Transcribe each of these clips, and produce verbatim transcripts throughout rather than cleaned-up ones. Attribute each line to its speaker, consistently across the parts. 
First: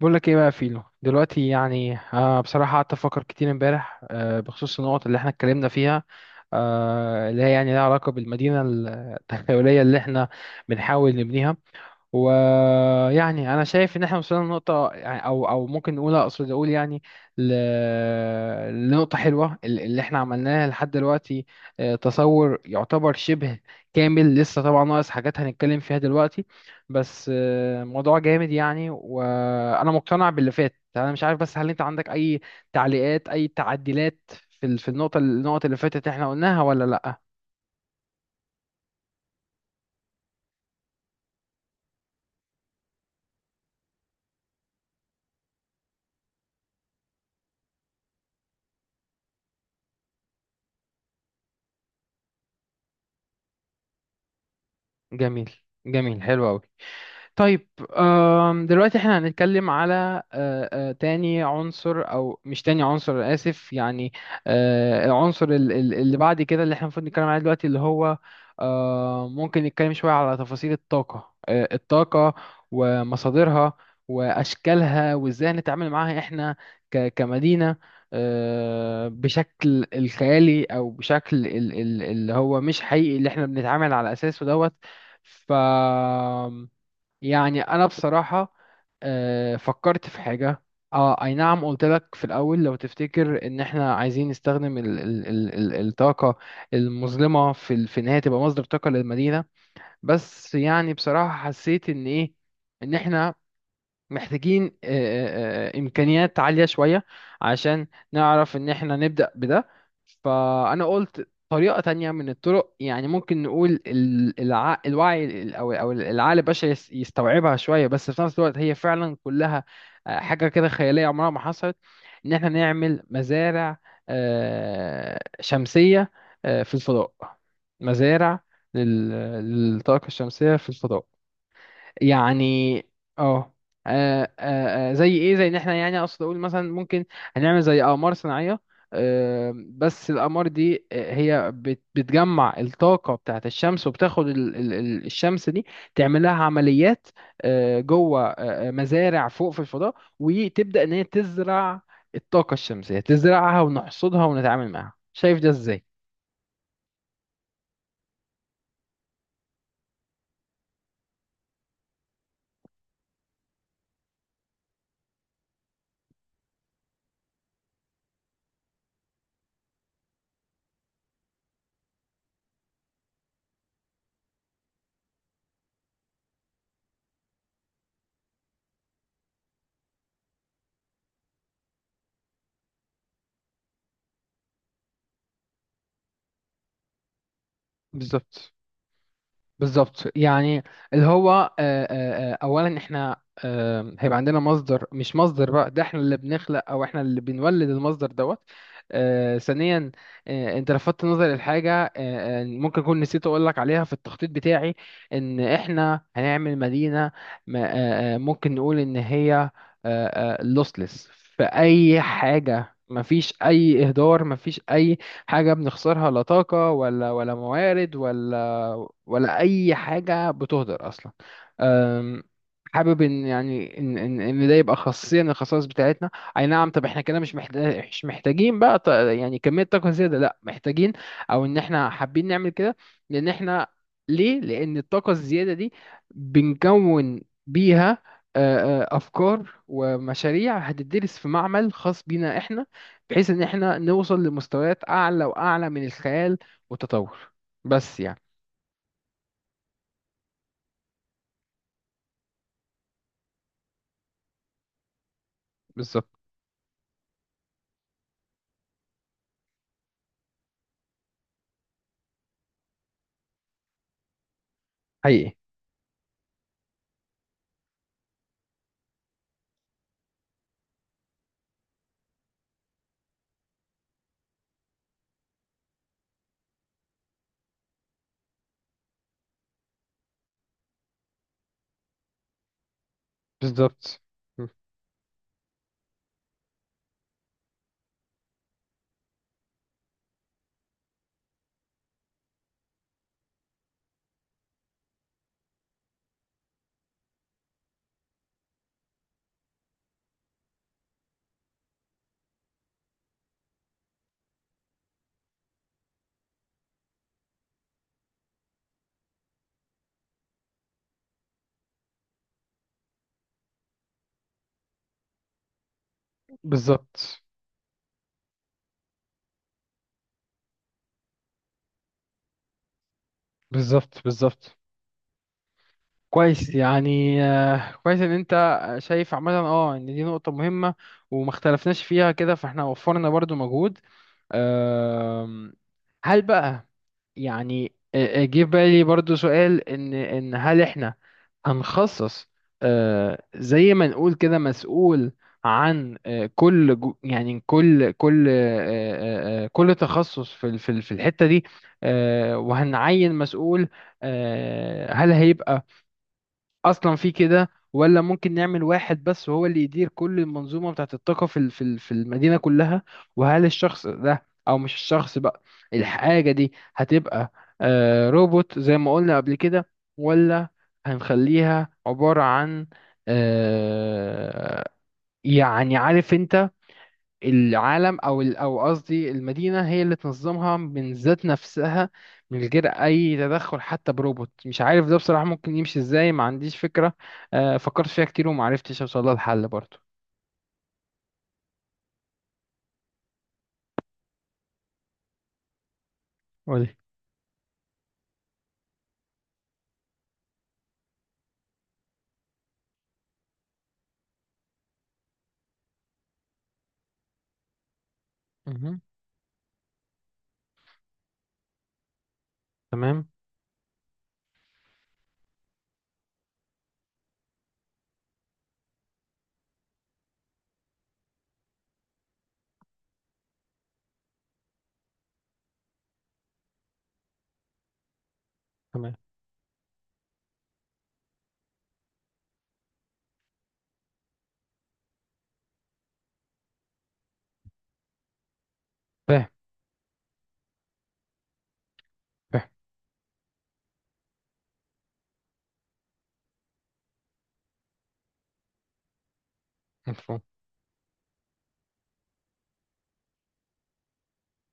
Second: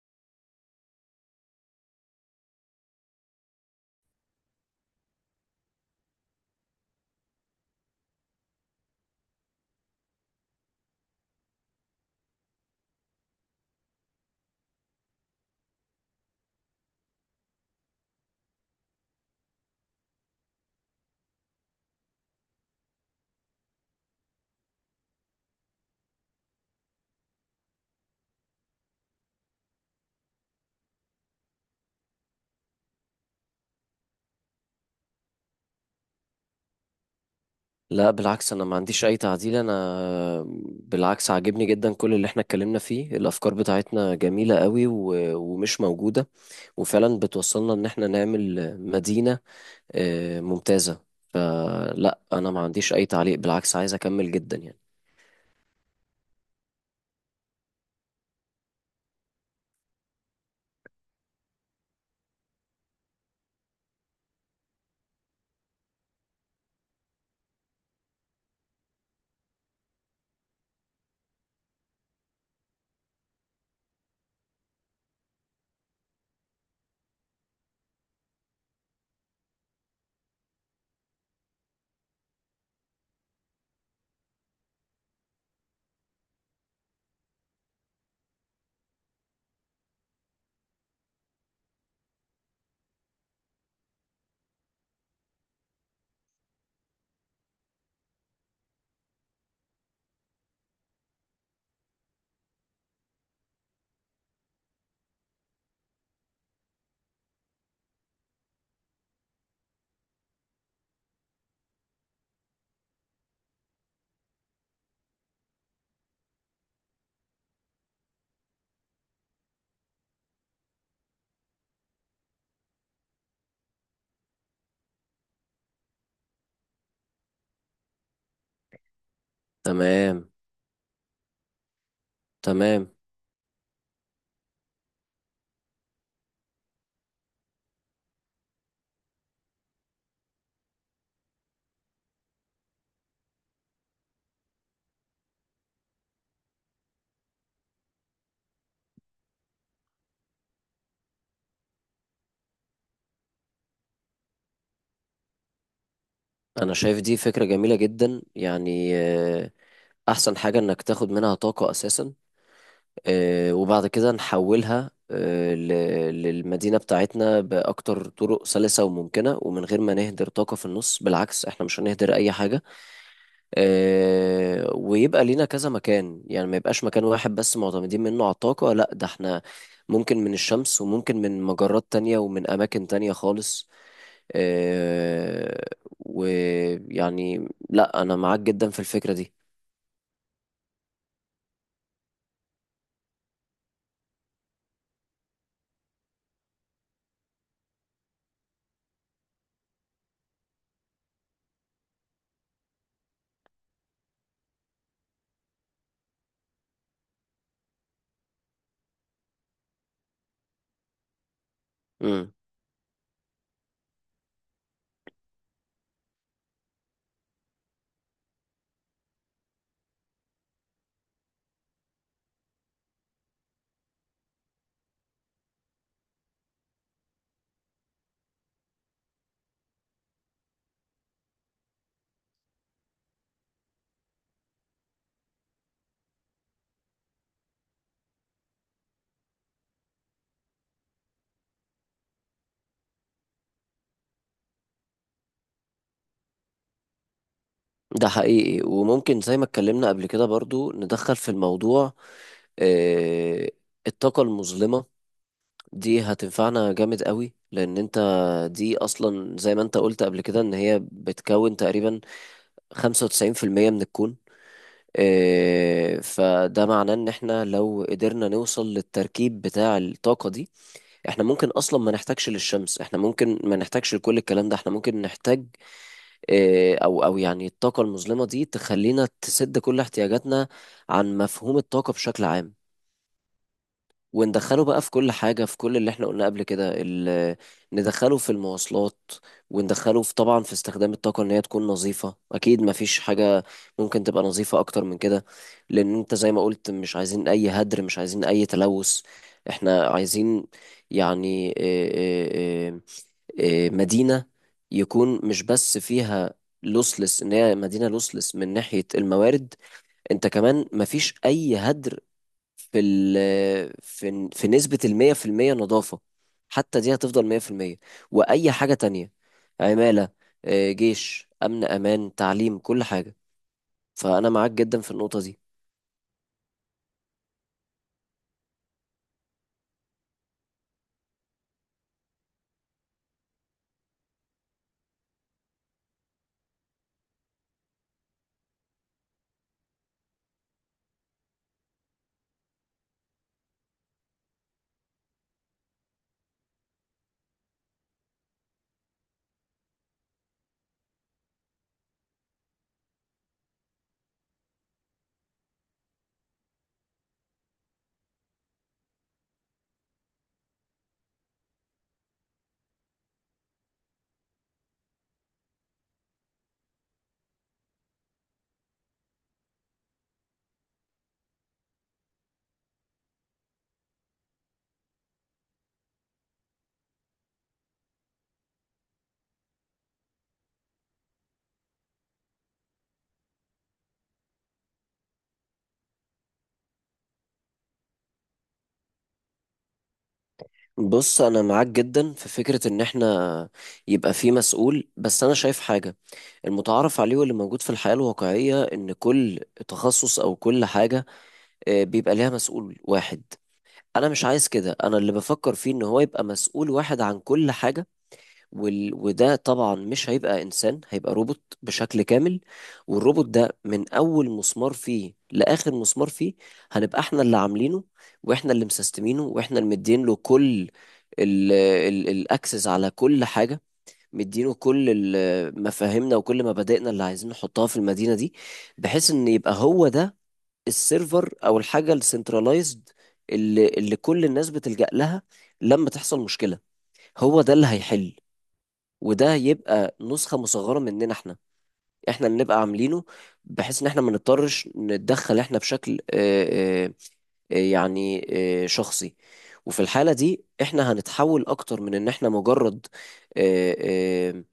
Speaker 1: بقول لك ايه بقى يا فيلو دلوقتي يعني آه بصراحة قعدت افكر كتير امبارح آه بخصوص النقط اللي احنا اتكلمنا فيها، آه اللي هي يعني لها علاقة بالمدينة التخيلية اللي احنا بنحاول نبنيها. ويعني انا شايف ان احنا وصلنا لنقطه يعني او او ممكن نقول اقصد اقول يعني ل... لنقطه حلوه ال- اللي احنا عملناها لحد دلوقتي. آه، تصور يعتبر شبه كامل، لسه طبعا ناقص حاجات هنتكلم فيها دلوقتي. بس آه، موضوع جامد يعني، وانا مقتنع باللي فات. انا مش عارف بس، هل انت عندك اي تعليقات، اي تعديلات في ال- في النقطه النقط اللي فاتت احنا قلناها ولا لا؟
Speaker 2: لا، بالعكس، انا ما عنديش اي تعديل. انا بالعكس عاجبني جدا كل اللي احنا اتكلمنا فيه. الافكار بتاعتنا جميلة قوي و... ومش موجودة، وفعلا بتوصلنا ان احنا نعمل مدينة آه، ممتازة. فلا، انا ما عنديش اي تعليق، بالعكس عايز اكمل جدا يعني.
Speaker 1: جميل. جميل، حلو قوي. طيب. آم، دلوقتي احنا هنتكلم على آه، آه، تاني عنصر، او مش تاني عنصر، أنا اسف يعني. آه، العنصر ال- ال- اللي بعد كده، اللي احنا المفروض نتكلم عليه دلوقتي، اللي هو آه، ممكن نتكلم شوية على تفاصيل الطاقة آه، الطاقة ومصادرها واشكالها، وازاي نتعامل معاها احنا ك- كمدينة. آه، بشكل الخيالي او بشكل ال- ال- اللي هو مش حقيقي، اللي احنا بنتعامل على اساسه دوت. ف يعني انا بصراحه آه، فكرت في حاجه. اه اي نعم، قلت لك في الاول لو تفتكر ان احنا عايزين نستخدم ال ال ال ال الطاقه المظلمه في ال- في ان هي تبقى مصدر طاقه للمدينه. بس يعني بصراحه حسيت ان ايه، ان احنا محتاجين آه، آه، آه، إمكانيات عالية شوية، عشان نعرف إن إحنا نبدأ بده. فأنا قلت طريقة تانية من الطرق، يعني ممكن نقول ال- الع... الوعي ال- أو أو العقل البشري يس- يستوعبها شوية، بس في نفس الوقت هي فعلا كلها آه، حاجة كده خيالية عمرها ما حصلت. إن إحنا نعمل مزارع آه، شمسية آه، في الفضاء. مزارع لل- للطاقة
Speaker 2: تمام،
Speaker 1: الشمسية في الفضاء يعني.
Speaker 2: تمام.
Speaker 1: اه. آه، آه، آه، زي ايه، زي ان احنا يعني اقصد اقول مثلا ممكن هنعمل زي اقمار صناعيه. آه، بس الاقمار دي آه، هي بت- بتجمع الطاقه بتاعه الشمس، وبتاخد ال- ال- ال- الشمس دي تعمل لها عمليات آه، جوه آه، آه، مزارع فوق في الفضاء، وتبدا ان هي تزرع الطاقه الشمسيه، تزرعها ونحصدها ونتعامل معاها. شايف ده ازاي؟
Speaker 2: انا شايف دي فكرة جميلة جدا، يعني آه، احسن حاجة انك تاخد منها طاقة اساسا، آه، وبعد كده نحولها آه، ل- للمدينة بتاعتنا بأكتر طرق سلسة وممكنة، ومن غير ما نهدر طاقة في النص. بالعكس، احنا مش هنهدر أي حاجة. آه، ويبقى لينا كذا مكان، يعني ما يبقاش مكان واحد بس معتمدين منه على الطاقة. لا، ده احنا ممكن من الشمس، وممكن من مجرات تانية ومن أماكن تانية خالص. آه، ويعني لا، أنا معاك
Speaker 1: بالظبط.
Speaker 2: جدا في الفكرة
Speaker 1: بالظبط يعني. اللي هو آه، آه، آه، اولا احنا آه، هيبقى عندنا مصدر، مش مصدر بقى، ده احنا اللي بنخلق او احنا اللي بنولد المصدر دوت. آه، ثانيا، آه، انت لفتت نظري لحاجه. آه، آه، ممكن اكون نسيت اقول لك عليها في التخطيط بتاعي، ان احنا هنعمل مدينه. ما- آه، آه، ممكن نقول ان هي لوسلس في اي
Speaker 2: دي.
Speaker 1: حاجه، مفيش اي اهدار، مفيش اي حاجة بنخسرها، لا طاقة ولا ولا موارد ولا ولا أي حاجة بتهدر أصلا. أم، حابب إن يعني إن إن إن ده يبقى خاصية من الخصائص بتاعتنا. أي نعم. طب إحنا كده مش محتاج مش محتاجين بقى ط- يعني كمية طاقة زيادة. لأ، محتاجين، أو إن إحنا حابين نعمل كده. لأن إحنا ليه؟ لأن الطاقة الزيادة دي بنكون بيها آه، آه، أفكار ومشاريع هتدرس في معمل خاص بينا إحنا، بحيث ان احنا نوصل لمستويات اعلى واعلى من الخيال والتطور، بس
Speaker 2: ده
Speaker 1: يعني.
Speaker 2: حقيقي، وممكن زي ما اتكلمنا قبل كده برضو ندخل في الموضوع، آه، الطاقة المظلمة. دي
Speaker 1: بالظبط.
Speaker 2: هتنفعنا جامد قوي، لأن أنت دي أصلا زي ما أنت قلت قبل كده إن هي بتكون تقريبا خمسة وتسعين في المية من الكون.
Speaker 1: حقيقي.
Speaker 2: آه، فده معناه إن إحنا لو قدرنا نوصل للتركيب بتاع الطاقة دي، إحنا ممكن أصلا ما نحتاجش للشمس. إحنا ممكن ما نحتاجش لكل الكلام ده. إحنا ممكن نحتاج إيه، او او يعني الطاقه المظلمه دي تخلينا تسد كل احتياجاتنا عن مفهوم الطاقه بشكل عام.
Speaker 1: بالظبط.
Speaker 2: وندخله بقى في كل حاجه، في كل اللي احنا قلنا قبل كده ال- ندخله في المواصلات، وندخله في طبعا في استخدام الطاقه. ان هي تكون نظيفه، اكيد مفيش حاجه ممكن تبقى نظيفه اكتر من كده، لان انت زي ما قلت مش عايزين اي هدر، مش عايزين اي تلوث. احنا عايزين يعني آه، مدينة يكون مش بس فيها لوسلس ان هي مدينة لوسلس من ناحية الموارد. انت كمان مفيش اي هدر في ال آه، في في نسبة المية في المية نظافة. حتى دي
Speaker 1: بالظبط.
Speaker 2: هتفضل مية في المية. واي حاجة تانية، عمالة، آه، جيش، امن، امان، تعليم، كل حاجة.
Speaker 1: بالظبط.
Speaker 2: فانا معاك
Speaker 1: بالظبط.
Speaker 2: جدا في النقطة دي.
Speaker 1: كويس يعني. آه، كويس ان انت آه، شايف عامه اه ان دي نقطة مهمة، وما اختلفناش فيها كده، فاحنا وفرنا برضو مجهود. أم، هل بقى يعني، أ- أ- جه في بالي برضو سؤال، ان ان هل احنا هنخصص أه، زي ما نقول كده مسؤول عن أه، كل جو- يعني كل كل أه، أه، أه، كل تخصص في ال- في ال- في الحتة دي. أه، وهنعين مسؤول. أه، هل هيبقى اصلا في كده، ولا ممكن نعمل واحد بس وهو اللي يدير كل المنظومه بتاعت الطاقه في ال- في ال- في المدينه كلها؟ وهل الشخص ده، او مش الشخص بقى، الحاجه دي هتبقى آه، روبوت زي ما قلنا قبل كده، ولا هنخليها عباره عن آه، يعني عارف انت، العالم او ال- او قصدي المدينه هي اللي تنظمها من ذات نفسها، من غير اي تدخل حتى بروبوت؟ مش عارف ده بصراحه ممكن يمشي ازاي، ما عنديش فكره. آه، فكرت فيها كتير وما عرفتش اوصل لها الحل برضه.
Speaker 2: بص، انا معاك جدا في فكرة ان احنا يبقى في مسؤول، بس انا شايف حاجة.
Speaker 1: قولي.
Speaker 2: المتعارف عليه واللي موجود في الحياة الواقعية ان كل تخصص او كل حاجة آه، بيبقى ليها مسؤول واحد. انا مش عايز كده، انا اللي بفكر فيه ان هو يبقى مسؤول واحد عن كل حاجة.
Speaker 1: مهم.
Speaker 2: وال... وده طبعا مش هيبقى انسان، هيبقى روبوت بشكل كامل.
Speaker 1: تمام.
Speaker 2: والروبوت ده من اول مسمار فيه لاخر مسمار فيه هنبقى احنا اللي عاملينه، واحنا اللي مسستمينه، واحنا اللي مدين له كل ال... ال... الاكسس على كل حاجه. مدينه كل ال- مفاهيمنا وكل مبادئنا اللي عايزين نحطها في المدينه دي،
Speaker 1: تمام.
Speaker 2: بحيث ان يبقى هو ده السيرفر او الحاجه السنترلايزد اللي اللي كل الناس بتلجأ لها لما تحصل مشكله. هو ده اللي هيحل.
Speaker 1: فاهم.
Speaker 2: وده يبقى نسخة مصغرة مننا احنا، احنا اللي
Speaker 1: فاهم.
Speaker 2: نبقى عاملينه، بحيث ان احنا ما نضطرش نتدخل احنا بشكل آه، آه، آه، يعني آه، شخصي. وفي الحالة
Speaker 1: مفهوم.
Speaker 2: دي احنا هنتحول اكتر من ان احنا مجرد آه، آه،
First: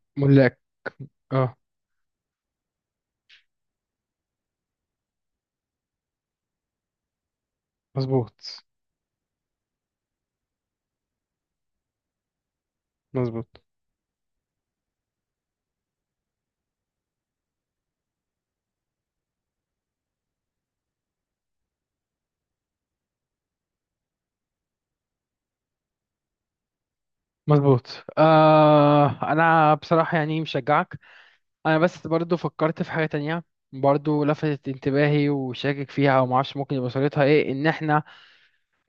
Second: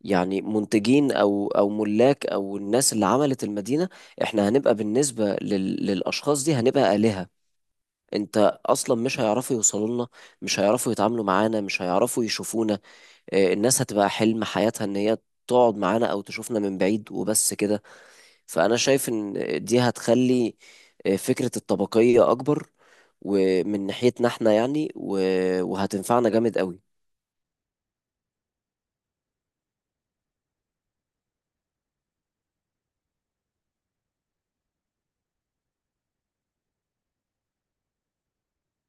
Speaker 2: يعني
Speaker 1: ملاك.
Speaker 2: منتجين او
Speaker 1: اه.
Speaker 2: او ملاك او الناس اللي عملت المدينة. احنا هنبقى بالنسبة لل- للاشخاص دي هنبقى آلهة.
Speaker 1: مظبوط.
Speaker 2: انت اصلا مش هيعرفوا يوصلوا لنا، مش هيعرفوا يتعاملوا معانا، مش هيعرفوا يشوفونا.
Speaker 1: مظبوط.
Speaker 2: آه، الناس هتبقى حلم حياتها ان هي تقعد معانا او تشوفنا من بعيد وبس كده. فانا شايف ان دي هتخلي آه، فكرة الطبقية اكبر، ومن ناحيتنا احنا يعني و- وهتنفعنا جامد قوي.
Speaker 1: مظبوط. آه انا بصراحه يعني مشجعك. انا بس برضو فكرت في حاجه تانية، برضو لفتت انتباهي، وشاكك فيها وما اعرفش ممكن يبقى صورتها ايه، ان احنا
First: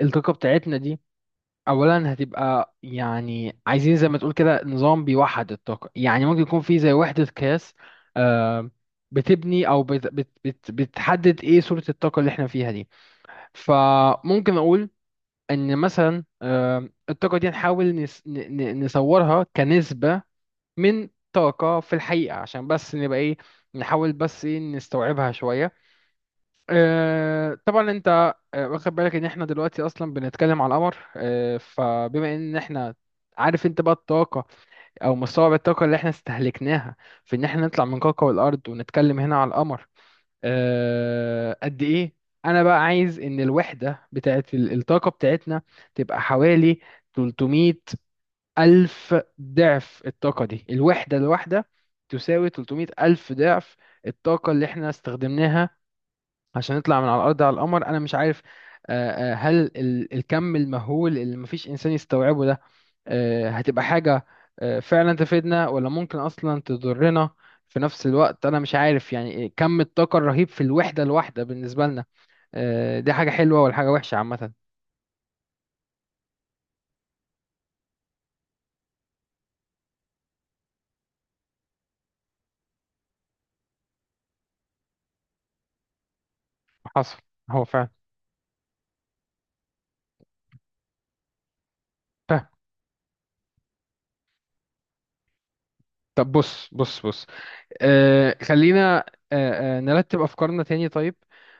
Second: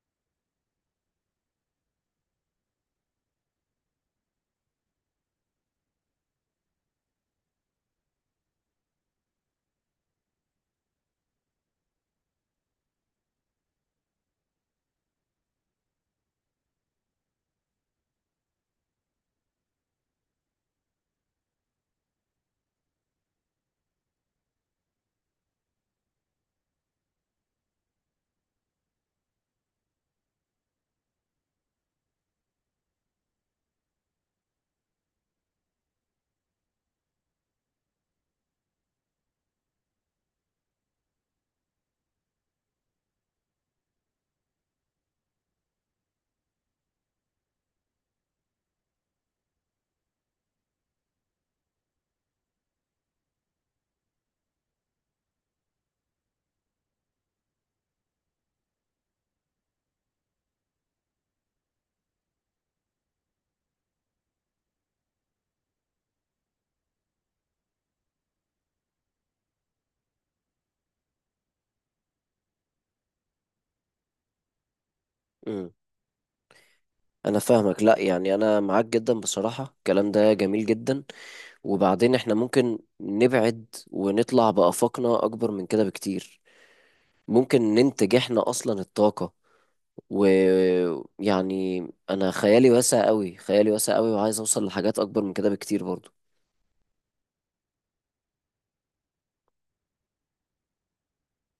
Speaker 1: الطاقة بتاعتنا دي أولا هتبقى يعني، عايزين زي ما تقول كده نظام بيوحد الطاقة، يعني ممكن يكون في زي وحدة قياس آه، بتبني أو بت بت بت بتحدد إيه صورة الطاقة اللي إحنا فيها دي. فممكن أقول إن مثلا آه، الطاقة دي نحاول نس ن- ن- نصورها كنسبة من طاقة في الحقيقة، عشان بس نبقى إيه، نحاول بس إيه نستوعبها شوية. آه، طبعا انت آه، واخد بالك ان احنا دلوقتي اصلا بنتكلم على القمر. آه، فبما ان احنا عارف انت بقى الطاقة، او مستوعب الطاقة اللي احنا استهلكناها في ان احنا نطلع من كوكب الارض ونتكلم هنا على القمر، آه، قد ايه؟ انا بقى عايز ان الوحدة بتاعت ال- الطاقة بتاعتنا تبقى حوالي ثلاثمية ألف ضعف الطاقة دي. الوحدة الواحدة تساوي ثلاثمية ألف ضعف الطاقة اللي احنا استخدمناها عشان نطلع من على الأرض على القمر. أنا مش عارف آه، آه، هل ال- الكم المهول اللي مفيش إنسان يستوعبه ده آه، هتبقى حاجة آه، فعلا تفيدنا، ولا ممكن أصلا تضرنا؟ في نفس الوقت أنا مش عارف يعني إيه كم الطاقة الرهيب في الوحدة الواحدة بالنسبة لنا، آه، دي حاجة حلوة ولا حاجة وحشة عامة؟
Speaker 2: مم. انا فاهمك. لا، يعني انا معاك جدا بصراحة، الكلام ده جميل جدا. وبعدين احنا ممكن نبعد ونطلع بآفاقنا اكبر من كده بكتير.
Speaker 1: حصل.
Speaker 2: ممكن
Speaker 1: هو فعلا.
Speaker 2: ننتج احنا اصلا الطاقة. ويعني انا
Speaker 1: فاهم.
Speaker 2: خيالي واسع قوي، خيالي واسع قوي، وعايز اوصل لحاجات اكبر من كده بكتير برضو.
Speaker 1: طب بص، بص، بص. آه خلينا، آه آه نرتب أفكارنا تاني. طيب.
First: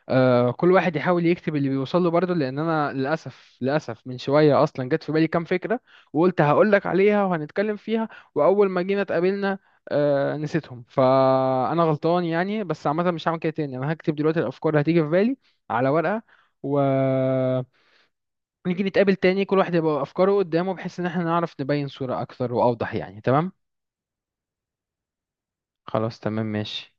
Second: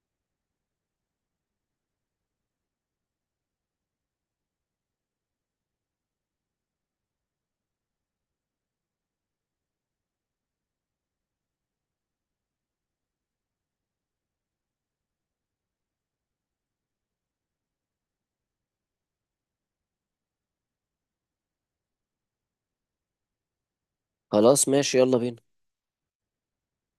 Speaker 1: آه كل واحد يحاول يكتب اللي بيوصل له برضه، لأن أنا للأسف، للأسف، من شوية أصلا جت في بالي كام فكرة، وقلت هقولك عليها وهنتكلم فيها، وأول ما جينا اتقابلنا آه نسيتهم. فأنا غلطان يعني، بس عامة مش هعمل كده تاني. أنا هكتب دلوقتي الأفكار اللي هتيجي في بالي على ورقة، و نيجي نتقابل تاني، كل واحد يبقى أفكاره قدامه، بحيث إن احنا نعرف نبين صورة أكثر وأوضح يعني. تمام؟
Speaker 2: خلاص ماشي، يلا بينا.
Speaker 1: خلاص تمام ماشي.